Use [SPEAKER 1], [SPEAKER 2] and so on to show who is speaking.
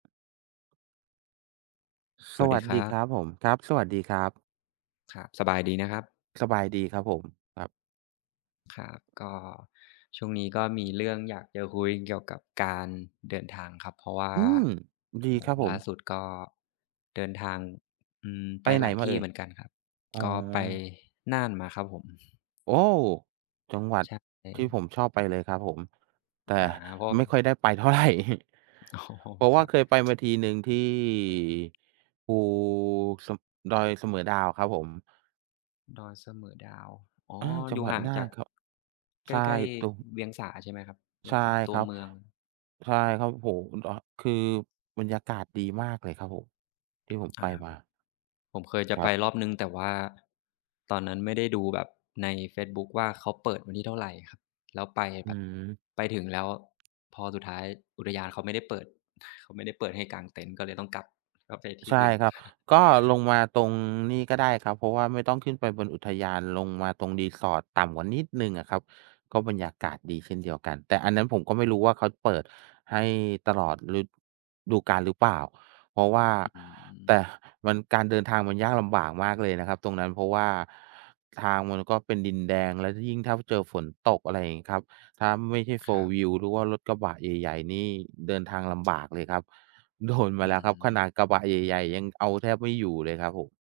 [SPEAKER 1] ส
[SPEAKER 2] ส
[SPEAKER 1] วัส
[SPEAKER 2] ว
[SPEAKER 1] ดี
[SPEAKER 2] ัส
[SPEAKER 1] คร
[SPEAKER 2] ด
[SPEAKER 1] ั
[SPEAKER 2] ี
[SPEAKER 1] บ
[SPEAKER 2] ครับผม ครับ สวัสดีครับ
[SPEAKER 1] ครับ สบายดีนะครับ?
[SPEAKER 2] สบายดีครับผม ครับ
[SPEAKER 1] ครับ ก็ช่วงนี้ก็มีเรื่องอยากจะคุยเกี่ยวกับการเดินทางครับ เพราะว่า
[SPEAKER 2] อืม ดี
[SPEAKER 1] อ๋
[SPEAKER 2] คร
[SPEAKER 1] อ
[SPEAKER 2] ับผ
[SPEAKER 1] ล่
[SPEAKER 2] ม
[SPEAKER 1] าสุดก็เดินทาง อือ ไ
[SPEAKER 2] ไ
[SPEAKER 1] ป
[SPEAKER 2] ปไห
[SPEAKER 1] ห
[SPEAKER 2] น
[SPEAKER 1] ลาย
[SPEAKER 2] ม
[SPEAKER 1] ท
[SPEAKER 2] าเ
[SPEAKER 1] ี
[SPEAKER 2] อ
[SPEAKER 1] ่
[SPEAKER 2] ่
[SPEAKER 1] เ
[SPEAKER 2] ย?
[SPEAKER 1] หมือนกันครับ
[SPEAKER 2] อ๋
[SPEAKER 1] ก็ไป
[SPEAKER 2] อ
[SPEAKER 1] น่านมาครับผม
[SPEAKER 2] โอ้ จังหวัด
[SPEAKER 1] ใช
[SPEAKER 2] ที่
[SPEAKER 1] ่
[SPEAKER 2] ผมชอบไปเลยครับผม แต่
[SPEAKER 1] อา เพราะ
[SPEAKER 2] ไม่ค่อยได้ไปเท่าไร
[SPEAKER 1] อ๋อ
[SPEAKER 2] เพราะว
[SPEAKER 1] ค
[SPEAKER 2] ่
[SPEAKER 1] ร
[SPEAKER 2] า
[SPEAKER 1] ั
[SPEAKER 2] เ
[SPEAKER 1] บ
[SPEAKER 2] คยไป มาทีหนึ่ง ที่ภู ส ดอยเสมอดาวครับผม
[SPEAKER 1] ดอยเสมอดาว อ๋อ
[SPEAKER 2] อา จั
[SPEAKER 1] อย
[SPEAKER 2] ง
[SPEAKER 1] ู่
[SPEAKER 2] หวั
[SPEAKER 1] ห
[SPEAKER 2] ด
[SPEAKER 1] ่าง
[SPEAKER 2] น่า
[SPEAKER 1] จา
[SPEAKER 2] น
[SPEAKER 1] ก
[SPEAKER 2] ครับ
[SPEAKER 1] ใก
[SPEAKER 2] ใช่
[SPEAKER 1] ล้
[SPEAKER 2] ตุม
[SPEAKER 1] ๆ เวียงสาใช่ไหมครับ? เวี
[SPEAKER 2] ใช
[SPEAKER 1] ยง
[SPEAKER 2] ่
[SPEAKER 1] สาตั
[SPEAKER 2] ค
[SPEAKER 1] ว
[SPEAKER 2] รับ
[SPEAKER 1] เมือง
[SPEAKER 2] ใช่ครับผม อ อ คือบรรยากาศดีมากเลยครับผม ที่ผม
[SPEAKER 1] อ
[SPEAKER 2] ไป
[SPEAKER 1] า
[SPEAKER 2] มา
[SPEAKER 1] ผมเคยจะ
[SPEAKER 2] คร
[SPEAKER 1] ไป
[SPEAKER 2] ับ
[SPEAKER 1] รอบหนึ่ง แต่ว่าตอนนั้นไม่ได้ดูแบบในเฟซบุ๊กว่าเขาเปิดวันที่เท่าไรครับ แล้วไป
[SPEAKER 2] อ
[SPEAKER 1] แ
[SPEAKER 2] ื
[SPEAKER 1] บบ
[SPEAKER 2] ม
[SPEAKER 1] ไปถึงแล้วพอสุดท้ายอุทยานเขาไม่ได้เปิด เขาไม่ได้เปิดให้กางเต็นท์ก็เลยต้องกลับ ก็ไปที
[SPEAKER 2] ใ
[SPEAKER 1] ่
[SPEAKER 2] ช่
[SPEAKER 1] อื่น
[SPEAKER 2] ครับ ก็ลงมาตรงนี่ก็ได้ครับ เพราะว่าไม่ต้องขึ้นไปบนอุทยาน ลงมาตรง resort ต่ำกว่านิดหนึ่งอะครับ ก็บรรยากาศดีเช่นเดียวกัน แต่อันนั้นผมก็ไม่รู้ว่าเขาเปิดให้ตลอด ฤดูกาลหรือเปล่า เพราะว่า
[SPEAKER 1] อ
[SPEAKER 2] แ
[SPEAKER 1] ืม
[SPEAKER 2] ต่มัน การเดินทางมันยากลำบากมากเลยนะครับตรงนั้น เพราะว่าทางมันก็เป็นดินแดง และ ล ยิ่งถ้าเจอฝนตก อะไรอย่างงี้ครับ ถ้าไม่ใช่
[SPEAKER 1] คร
[SPEAKER 2] Four
[SPEAKER 1] ับ
[SPEAKER 2] wheel หรือว่ารถกระบะใหญ่ ๆ นี่เดินทางลำ บากเลยครับ โดนมา
[SPEAKER 1] อื
[SPEAKER 2] แล้วครับขน
[SPEAKER 1] ม
[SPEAKER 2] าดกระบะใหญ่ ๆ ยังเอาแทบไม่อยู่เลยครับผม